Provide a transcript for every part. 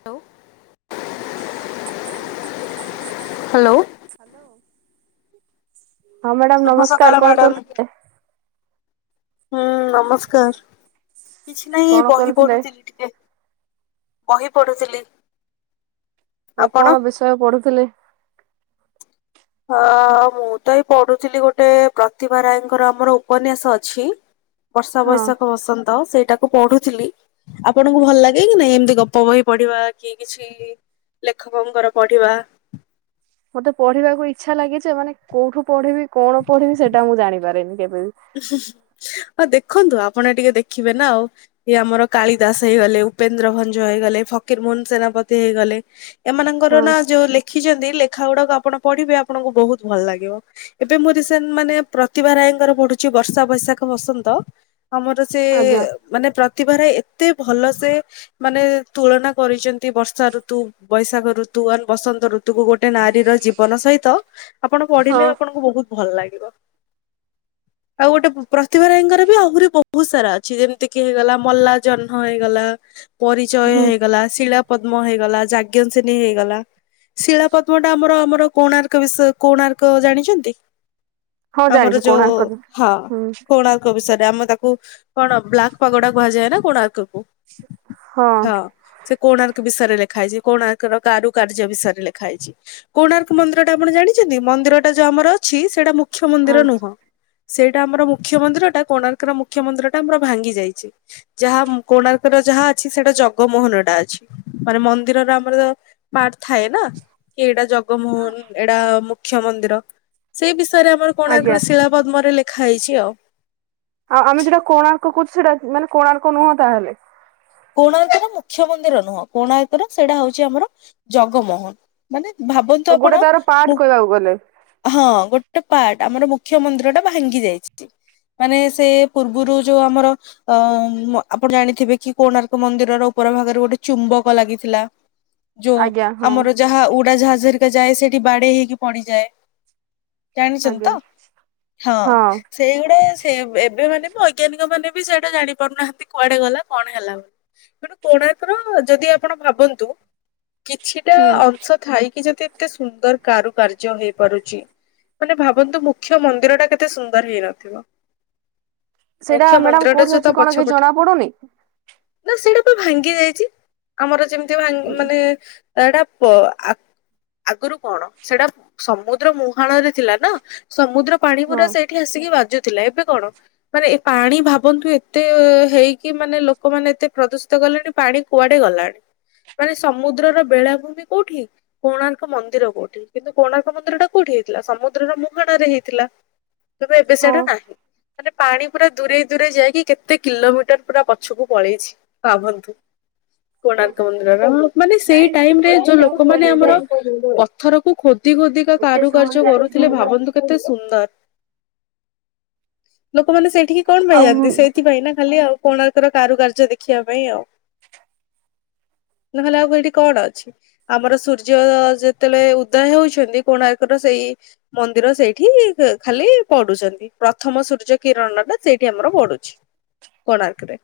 Hello. ହ ହ hello. Hello ହଁ ମ୍ୟାଡାମ ଶୁଭ ସକାଳ ନମସ୍କାର କଣ ମ୍ୟାଡାମ କରୁଥିଲେ। ହୁଁ ନମସ୍କାର କିଛି ନାଇଁ କଣ ବହି କରୁଥିଲେ ପଢୁଥିଲି ଟିକେ ବହି ପଢୁଥିଲି। ଆଉ ଆପଣ? କଣ ବିଷୟ ପଢୁଥିଲେ। ଅ ମୁଁ ତ ଏଇ ପଢୁଥିଲି ଗୋଟେ ପ୍ରତିଭା ରାୟଙ୍କର ଆମର ଉପନ୍ୟାସ ଅଛି। ବର୍ଷା ହଁ ବୈଶାଖ ବସନ୍ତ ସେଇଟା ମୁ ପଢୁଥିଲି ଆପଣଙ୍କୁ ଭଲ ଲାଗେ କି ନାଇଁ ଏମିତି ଗପ ବହି ପଢିବା କି କିଛି ଲେଖକଙ୍କର ପଢିବା। ମତେ ପଢିବାକୁ ଇଚ୍ଛା ଲାଗିଛ ମାନେ କୋଉଠୁ ପଢିବି କଣ ପଢିବି ସେଇଟା ମୁଁ ଜାଣିପାରେିନି କେବେ ବି। ହଁ ଦେଖନ୍ତୁ ଆପଣ ଟିକେ ଦେଖିବେ ନା ଆଉ। ଇ ଆମର କାଳି ଦାସ ହେଇଗଲେ ଉପେନ୍ଦ୍ର ଭଞ୍ଜ ହେଇଗଲେ ଫକୀର ମୋହନ ସେନାପତି ହେଇଗଲେ। ଏମାନଙ୍କର ହଁ ନା ଯୋଉ ଲେଖିଛନ୍ତି ଲେଖା ଗୁଡାକ ଆପଣ ପଢିବେ ଆପଣଙ୍କୁ ବହୁତ ଭଲ ଲାଗିବ। ଏବେ ମୁରି ସେନ୍ ମାନେ ପ୍ରତିଭା ରାୟଙ୍କର ପଢୁ କିଛି ବର୍ଷା ବୈଶାଖ ବସନ୍ତ ଆମର ସେ ଆଜ୍ଞା ମାନେ ପ୍ରତିଭାରେ ଏତେ ଭଲ ସେ ମାନେ ତୁଳନା କରିଛନ୍ତି ବର୍ଷା ଋତୁ ବୈଶାଖ ଋତୁ ଆ ବସନ୍ତ ଋତୁକୁ ଗୋଟେ ଗୋଟେ ନାରୀର ଜୀବନ ସହିତ ଆପଣ ପଢିଲେ ହଁ ଆପଣଙ୍କୁ ବହୁତ ଭଲ ଲାଗିବ। ଆଉ ଗୋଟେ ପ୍ରତିଭାରାଇୀଙ୍କର ବି ଆହୁରି ବହୁତ ସାରା ଅଛି ଯେମିତିକି ହେଇଗଲା ମଲା ଜହ୍ନ ହେଇଗଲା ପରିଚୟ ହୁଁ ହେଇଗଲା ଶିଳା ପଦ୍ମ ହେଇଗଲା ଯଜ୍ଞସିନୀ ହେଇଗଲା। ଶିଳା ପଦ୍ମ ଟା ଆମର ଆମର କୋଣାର୍କ ବିଷୟ କୋଣାର୍କ ଜାଣିଛନ୍ତି? ହଁ ଆମର ଜାଣିଛି ଯୋଉ କୋଣାର୍କ ରେ ହଁ କୋଣାର୍କ ବିଷୟରେ ଆମ ତାକୁ କଣ ବ୍ଲାକ୍ ପାଗୋଡା କୁହାଯାଏ ନା କୋଣାର୍କ କୁ। ହଁ। ସେ କୋଣାର୍କ ବିଷୟରେ ଲେଖା ହେଇଛି କୋଣାର୍କ ର କାରୁକାର୍ଯ୍ୟ ବିଷୟରେ ଲେଖା ହେଇଛି। କୋଣାର୍କ ମନ୍ଦିର ଟା ଆପଣ ଜାଣିଛନ୍ତି ମନ୍ଦିରଟା ଯୋଉ ଆମର ଅଛି ସେଇଟା ମୁଖ୍ୟ ହଁ ମନ୍ଦିର ନୁହଁ। ସେଇଟା ଆମର ମୁଖ୍ୟମନ୍ଦିର ଟା କୋଣାର୍କର ମୁଖ୍ୟମନ୍ଦିର ଟା ଆମର ଭାଙ୍ଗି ଯାଇଛି। ଯାହା କୋଣାର୍କର ଯାହା ଅଛି ସେଟା ଜଗମୋହନଟା ଅଛି। ମାନେ ମନ୍ଦିରର ଆମର ପାଠ ଥାଏ ନା କି ଏଇଟା ଜଗ ଜମୋହନ ଏଟା ମୁଖ୍ୟ ମନ୍ଦିର ସେଇ ବିଷୟରେ ଆମର ଆଜ୍ଞା କୋଣାର୍କରେ ଶିଳା ପଦ୍ମରେ ଲେଖ ଖାଇଛି ଆଉ। ଆଉ ଆମେ ଯଉଟା କୋଣାର୍କ କହୁଛୁ ସେଇଟା ମାନେ କୋଣାର୍କ ନୁହଁ ତାହଲେ? କୋଣାର୍କନ ମୁଖ୍ୟ ମନ୍ଦିର ନୁହଁ କୋଣାର୍କନ ସେଇଟା ହଉଛି ଆମର ଜଗମୋହନ। ମାନେ ଭାବନ୍ତୁ ଗୋଟେ ଆପଣ ତାର ପାର୍ଟ ମୁଁ କହିବାକୁ ଗଲେ ହଁ ଗୋଟେ ପାର୍ଟ ଆମର ମୁଖ୍ୟ ମନ୍ଦିର ଟା ଭାଙ୍ଗି ଯାଇଛି। ମାନେ ସେ ପୂର୍ବରୁ ଯୋଉ ଆମର ଅ ଆପଣ ଜାଣିଥିବେ କି? କୋଣାର୍କ ମନ୍ଦିରର ଉପର ଭାଗରେ ଗୋଟେ ଚୁମ୍ବକ ଲାଗିଥିଲା ଯୋଉ ଆଜ୍ଞା ହଁ ଆମର ଯାହା ଉଡାଜାହାଜରିକା ଯାଏ ସେଠି ବାଡେଇ ହେଇକି ପଡିଯାଏ। ଜାଣିଚନ୍ତିତ ଆଜ୍ଞା ହଁ। ସେଇଗୁଡା ସେ ଏବେ ମାନେ ବି ବୈଜ୍ଞାନିକ ମାନେ ବି ସେଇଟା ଜାଣି ପାରୁନାହାନ୍ତି କୁଆଡେ ଗଲା କଣ ହେଲା ବୋଲି ତେଣୁ କୋଣାର୍କ ର ଯଦି ଆପଣ ଭାବନ୍ତୁ? କିଛିଟା ହୁଁ। ଅର୍ଥ ଥାଇ କିି ଯଦି ଏତେ ସୁନ୍ଦର କାରୁକାର୍ଯ୍ୟ ହେଇପାରୁଛି। ମାନେ ଭାବନ୍ତୁ ମୁଖ୍ୟ ମନ୍ଦିର ଟା କେତେ ସୁନ୍ଦର ହେଇନଥିବ। ମୁଖ୍ୟ ମନ୍ଦିରଟା ତା ପଛପଟେ ପୁଡୁନି। ନା ସେଇଟା ପା ଭାଙ୍ଗି ଯାଇଛି ଆମର ଯେମିତି ଭା ମାନେ ସେଇଟା ପ ଆ ଆଗରୁ କଣ ସେଟା ସମୁଦ୍ର ମୁହାଣ ରେ ଥିଲା ନା? ସମୁଦ୍ର ପାଣି ହଁ ପୁରା ସେଇଠି ଆସିକି ବାଜୁ ଥିଲା ଏବେ କଣ ମାନେ ଏ ପାଣି ଭାବନ୍ତୁ ଏତେ ହେଇକି ମାନେ ଲୋ ଲୋକମାନେ ଏତେ ପ୍ରଦୂଷିତ ଗଲେଣି ପାଣି କୁଆଡେ ଗଲାଣି। ମାନେ ସମୁଦ୍ରର ବେଳାଭୂମି କୋଉଠି କୋଣାର୍କ ମନ୍ଦିର କୋଉଠି। କିନ୍ତୁ କୋଣା ମନ୍ଦିର କୋଉଠି ହେଇଥିଲା ସମୁଦ୍ର ଟା କୋଉଠି ହେଇଥିଲା ସମୁଦ୍ରର ମୁହାଡରେ ହେଇଥିଲା। ତ ଏବେ ହଁ ସେଇଟା ନାହିଁ ମାନେ ପାଣି ପୁରା ଦୂରେଇ ଦୂରେ ଯାଇକି କେତେ କିଲୋମିଟର ପୁରା ପଛକୁ ପଳେଇଛି ଭାବନ୍ତୁ? କୋଣାର୍କ ମନ୍ଦିର ର ମାନେ ସେଇ ଟାଇରେ ଯୋଉ ଲୋକମାନେ ଆମର ପଥରକୁ ଖୋ [unintelligible] କାରୁକାର୍ଯ୍ୟ କରୁଥିଲେ ଭାବନ୍ତୁ। କେତେ ସୁନ୍ଦର ଲୋକମାନେ ସେ ଠିକେ କଣ ଆଉ ପାଇଁଯାନ୍ତି ସେଇଥିପାଇଁ ନା ଖାଲି ଆଉ କୋଣାର୍କର କାରୁକାର୍ଯ୍ୟ ଦେଖିବା ପାଇଁ ଆଉ। ନହେଲେ ଆଉ ହେଟି କଣ ଅଛି। ଆମର ସୂର୍ଯ୍ୟ ଯେତେବେଳେ ଉଦୟ ହଉଛନ୍ତି କୋଣାର୍କର ସେଇ ମନ୍ଦିର ସେଇଠି ଖ-ଖାଲି ପଡୁଛନ୍ତି। ପ୍ରଥମ ସୂର୍ଯ୍ୟ କିରଣ ଟା ସେଇଠି ଆମର ପଡୁଛି କୋଣାର୍କରେ।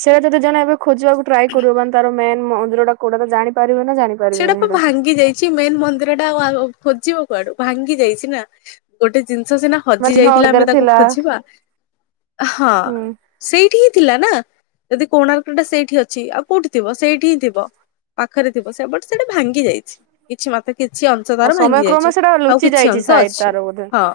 ସେଇଆ ଯଦି ଜଣେ ଏବେ ଖୋଜିବାକୁ ଟ୍ରାଏ କରିବ ମାନେ ତାର ମେନ୍ ମନ୍ଦିର ଟା କୋଉଟା ତ ଜାଣିପାରିବେ ନା ଜାଣି। ସେଇଟା ପ- ଭାଙ୍ଗି ଯାଇ ଛି ମେନ୍ ମନ୍ଦିର ଟା ଆଉ ଆଉ ଖୋଜିବ କୁଆଡୁ ଭାଙ୍ଗି ଯାଇଛି ନା। ଗୋଟେ ଜିନିଷ ସିନା ହଜି ମାନେ ନଅ ଯାଇଥିଲା ଆମେ ଏଗାର ତାକୁ ଥିଲା ଖୋଜିବା ହଁ। ହୁଁ ସେଇଠି ହିଁ ଥିଲା ନା ଯଦି କୋଣାର୍କ ଟା ସେଇଠି ଅଛି ଆଉ କୋଉଠି ଥିବ? ସେଇଠି ହିଁ ଥିବ। ପାଖରେ ଥିବ ସେ ବଟ୍ ସେଟା ଭାଙ୍ଗି ଯାଇଛି କିଛି ମୋତେ କିଛି ଅଂଶ ଆଉ ତାର ସମୟ ଭାଙ୍ଗି କ୍ରମେ ଯାଇଛି ସେଟା ଆଉ ଲୁଚି କିଛି ଯାଇଛି ଅଂଶ ସାୟଦ ଅଛି ତାର ବୋଧେ। ହଁ।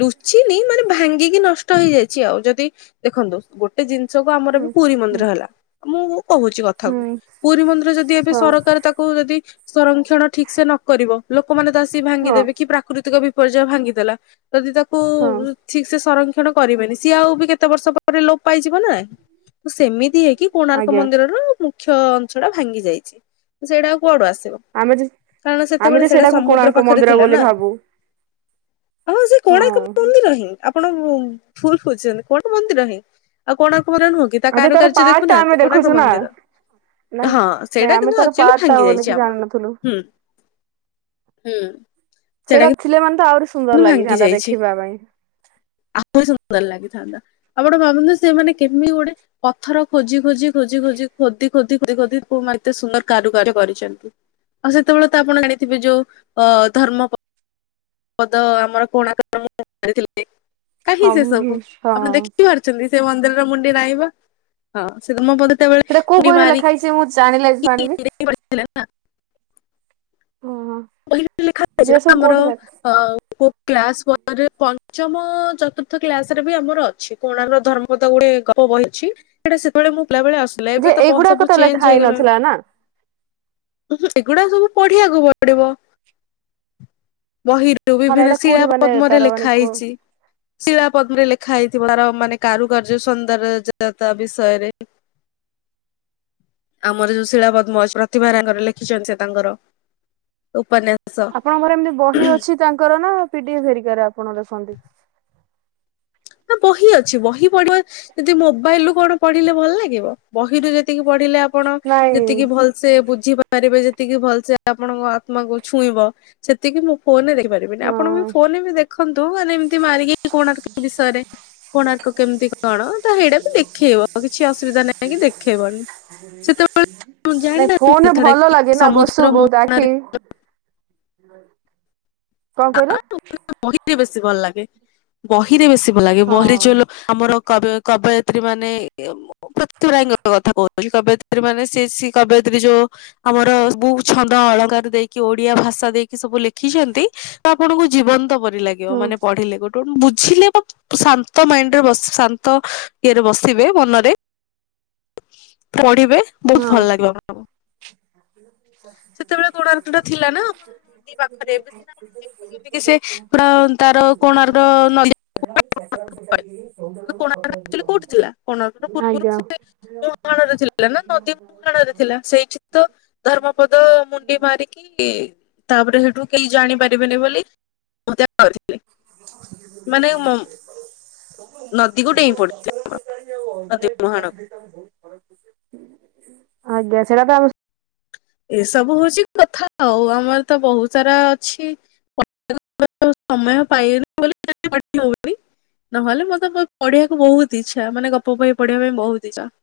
ଲୁଚିନି ମାନେ ଭାଙ୍ଗିକି ନଷ୍ଟ ହେଇଯାଇଛି ଆଉ ଯଦି ଦେଖନ୍ତୁ ଗୋ ଟେ ଜିନିଷକୁ ଆମର ହୁଁ ଏବେ ପୁରୀ ହୁଁ ମନ୍ଦିର ହେଲା। ମୁଁ କହୁଛି କଥାକୁ ହୁଁ ପୁରୀ ମନ୍ଦିର ଯଦି ଏବେ ହଁ କାର ତାକୁ ଯଦି ସଂରକ୍ଷଣ ଠିକ ସେ ନ କରିବ ଲୋକମାନେ ତ ଆସିକ ହଁ ଭାଙ୍ଗିଦେବେ। କି ପ୍ରାକୃତିକ ବି ପର୍ଯୟ ଭାଙ୍ଗିଦେଲା ଯଦି ତାକୁ ହଁ ଉଁ, ଠିକ ସେ ସଂରକ୍ଷଣ କରିବେନି। ସିଏ ଆଉ ବି କେତେ ବର୍ଷ ପରେ ଲୋପ ପାଇଯିବ ନା। ତ ସେମିତି ହେଇକି କୋଣାର୍କ ଆଜ୍ଞା ମନ୍ଦିରର ମୁଖ୍ୟ ଅଂଶ ଟା ଭାଙ୍ଗି ଯାଇଛି ତ ସେଇଟା ଆଉ କୁଆଡୁ ଆସିବ? ଆମେ ଯେ କାରଣ ଆମେ ସେତେବେଳେ ଯେ ସେଟା ସେଟାକୁ ସମୁଦ୍ର କୋଣାର୍କ ପାଖରେ ମନ୍ଦିର ଥିଲା ବୋଲି ନା? ଭାବୁ ହଁ ସେ କୋଣାର୍କ ହଁ। ମନ୍ଦିର ନାହିିଁ। ଆପଣ ମୁମ୍ ଭୁଲ ବୁଜିଛନ୍ତି କଣ ମନ୍ଦିର ହିଁ। ଆଉ କୋଣାର୍କ [inaudible] ନୁହଁ କି? ତା ଆଉ ଯେ ତାର କାରୁକାର୍ଯ୍ୟ ପାର୍ଟ ଟା ଆମେ ଦେଖୁନାହାନ୍ତି। କୋଣାର୍କ ଦେଖୁଛୁ ନା ମନ୍ଦିର ନାଇଁ ହଁ ନାଇଁ ସେଇଟା ହେ ଆମେ ନା ତାର ଆକ୍ଚୁଲି ପାର୍ଟ ଟା ଭାଙ୍ଗି ଯାଇଛି ବୋଲିକି ଆମର। ଜାଣିନଥିଲୁ। ହୁଁ, ହୁଁ ସେଟା କି ପିଲାମାନେ ତ ଆଉରି ଭାଙ୍ଗି ଯାଇଛି ଆହୁରି ସୁନ୍ଦର ଲାଗିଥାନ୍ତା। ଆପଣ ଭାବନ୍ତୁ ସେମାନେେ କେମିତି ଗୋଟେ ପଥର ଖୋଜି ଖୋଜି ଖୋଜି ଖୋଜି ଖୋଦି ଖୋଦି ଖୋଦି ଖୋଦି ପୁ- ମା ଏତେ ସୁନ୍ଦର କାରୁକାରିୟ କରିଛନ୍ତି। ଆଉ ସେତେବେଳେ ତ ଆପଣ ଜାଣିଥିବେ ଯୋଉ ଅ, ଧର୍ମପ ପଦ ଆମର କୋଣାର୍କ [inaudible] ମାରିଥିଲେ। କାହିଁ ହଁ ସେ ସବୁ ଆପଣ ହଁ। ଦେଖିବାର? ସେମତି ମନ୍ଦିରର ମୁଣ୍ଡି ନାଇ ବା। ହଁ ସେ ଧର୍ମପଦ ସେଟା କୋଉ ବହି ରେ ଲେଖା ହେଇଛି ମୁଁ ଜାଣିଲେ ଜାଣିବି? [inaudible] ଥିଲେ ନା। ହଁ। ବହିରେ ଲେଖା ଅଛି ଯେ ନା ସବୁ ଆମର କୋଉଠି ଲେଖା ଆଉ କୋଉ କ୍ଲାସ୍ [inaudible] ରେ ପଞ୍ଚମ ଚତୁର୍ଥ କ୍ଲାସ୍ ରେ ବି ଆମର ଅ ଛି କୋଣାର୍କ ଧର୍ମପଦ ଗୁଡେ ଗପ ବହି ଅଛି। ସେଟା ସେତେବେଳେ ମୁଁ ପିଲାବେଳେ ଆସୁ ହେଲେ ଯେ ଏବେ ତ ବହି ଏଇଗୁଡାକ ସବୁ ଲେଖା ଚେଞ୍ଜ ହେଇ ହେଇଗଲାଣି। ନଥିଲା ନା ଉଁହୁଁ, ଏଗୁଡା ସବୁ ପଢିବାକୁ ପଡିବ ବହିରୁ। ଯୋଉ ହଁ ନା ବିଭିନ୍ନ ଏଇଟା ଶିଳା କୋଉଠି ମାନେ ପଦ୍ମରେ ତାର ମାନେ ଲେଖା କୋ ହେଇଛି। ଶିଳା ପଦ୍ମରେ ଲେଖା ହେଇଥିବାର ମାନେ କାରୁକାର୍ଯ୍ୟ ସୌନ୍ଦର୍ଯ୍ୟତା ବିଷୟରେ। ଆମର ଯୋଉ ଶିଳା ପଦ୍ମ ପ୍ରତିଭା ରାଙ୍ଗରେ ଲେଖିଛନ୍ତି ସେ ତାଙ୍କର। ଉପନ୍ୟାସ। ଆପଣଙ୍କର ଏମିତି ବହି ଅଛି ତାଙ୍କର ନା ପିଡିଏଫ୍ ହେରିକାରେ ଆପଣ ଦେଖନ୍ତି? ନା ବହି ଅଛି। ବହି ପଢିବା ଯଦି ମୋବାଇଲ୍ ରୁ କଣ ପଢିଲେ ଭଲ ଲାଗିବ? ବହିରୁ ଯେତିକି ପଢିଲେ ଆପଣ ନାଇଁ ଯେତିକି ଭଲ ସେ ବୁଝିପାରିବେ ଯେତିକି ଭଲସେ ଆପଣଙ୍କ ଆତ୍ମାକୁ ଛୁଇଁବ ସେତିକି ମୁଁ ଫୋନ୍ ରେ ଦେଖିପା ରେବେନି ଆପଣ ହଁ ବି ଫୋନ୍ ରେ ବି ଦେଖନ୍ତୁ ମାନେ ଏମତି ମାରିକି କୋଣାର୍କ ବିଷୟରେ। କୋଣାର୍କ କେମିତି କଣ? ତ ସେଇଟା ବି ଦେଖେଇବ କିଛି ଅସୁବିଧା ନାହିଁ କି ଦେଖେଇବନି। ସେତେବେଳେ ନାଇ ଜାଣିନାହାନ୍ତି ଫୋନ୍ ରେ କଥାଟା ଭଲ କି ଲାଗେ ନା ସମୁଦ୍ର ବସୁ ବହୁତ ଆଖି ମୁହଁରେ କଣ କଇଲ? ବହିରେ ବେଶୀ ଭଲ ଲାଗେ ବହିରେ ବେଶୀ ଭଲ ଲାଗେ ବହିରେ ହଁ ଯୋ ଆମର କବିଅ କବୟତ୍ରୀ ମାନେ ପୃଥୀ ରାୟ ଙ୍କ କଥା କହୁଛି କବୟତ୍ରୀ ମାନେ ସେ ସେ କବୟତ୍ରୀ ଯୋଉ ଆମର ବୋ ଛନ୍ଦ ଅଳଙ୍କାର ଦେଇକି ଓଡିଆ ଭାଷା ଦେଇକି ସବୁ ଲେଖିଛନ୍ତି। ତ ଆପଣଙ୍କୁ ଜୀବନ୍ତ ପରି ଲାଗିବ ହଁ ମାନେ ପଢିଲେ ଗୋଟେ ଗୋଟେ ବୁଝିଲେ ଶାନ୍ତ ମାଇଣ୍ଡରେ ବସି ଶାନ୍ତ ଇଏରେ ବସିବେ ଭଲ ରେ ପଢ଼ିବେ ବହୁତ ହଁ ଭଲ ଲାଗିବ ଆପଣଙ୍କୁ। ସେତେବେଳେ କୋଣାର୍କ ଟା ଥିଲା ନା ଆମର ନଦୀ ପାଖରେ ଏବେ ସିନା [unintelligible] ଆପଣ ଦେଖୁଛନ୍ତି କି ସେ ପୁରା ତାର କୋଣାର୍କ ର ନଈ [unintelligible] ସେ [unintelligible] କୋଣାରକୋଉଠି ଥିଲା କୋଣାର୍କ ପୂର୍ବରୁ ଆଜ୍ଞା ସେ ମୁହାଣରେ ଥିଲା। ହେଲା ନଦୀ ମୁହାଣ ରେ ଥିଲା ସେଇଠି ତ ଧର୍ମପଦ ମୁଣ୍ଡି ମାରିକି ତାପରେ ସେଇଠୁ କେହି ଜାଣିପାରିବେନି ବୋଲି [unintelligible] ମାନେ [unintelligible] ନଦୀକୁ ଡେଇଁ ପଡୁଥିଲା ଆମର ନଦୀ ମହାଣ ଆଜ୍ଞା ସେଇଟା ତ ଏସବୁ ହଉଛି କଥା ନା ଆଉ ଆମର ତ ବହୁତ ସାରା ଅଛି ସମୟ ପାଇନି ବୋଲି [inaudible] ହବନି। ନହେଲେ ମତେ ପଢିବାକୁ ବହୁତ ଇଛା ମାନେ ଗପ ବହି ପଢିଆ ପାଇଁ ବହୁତ ଇଚ୍ଛା।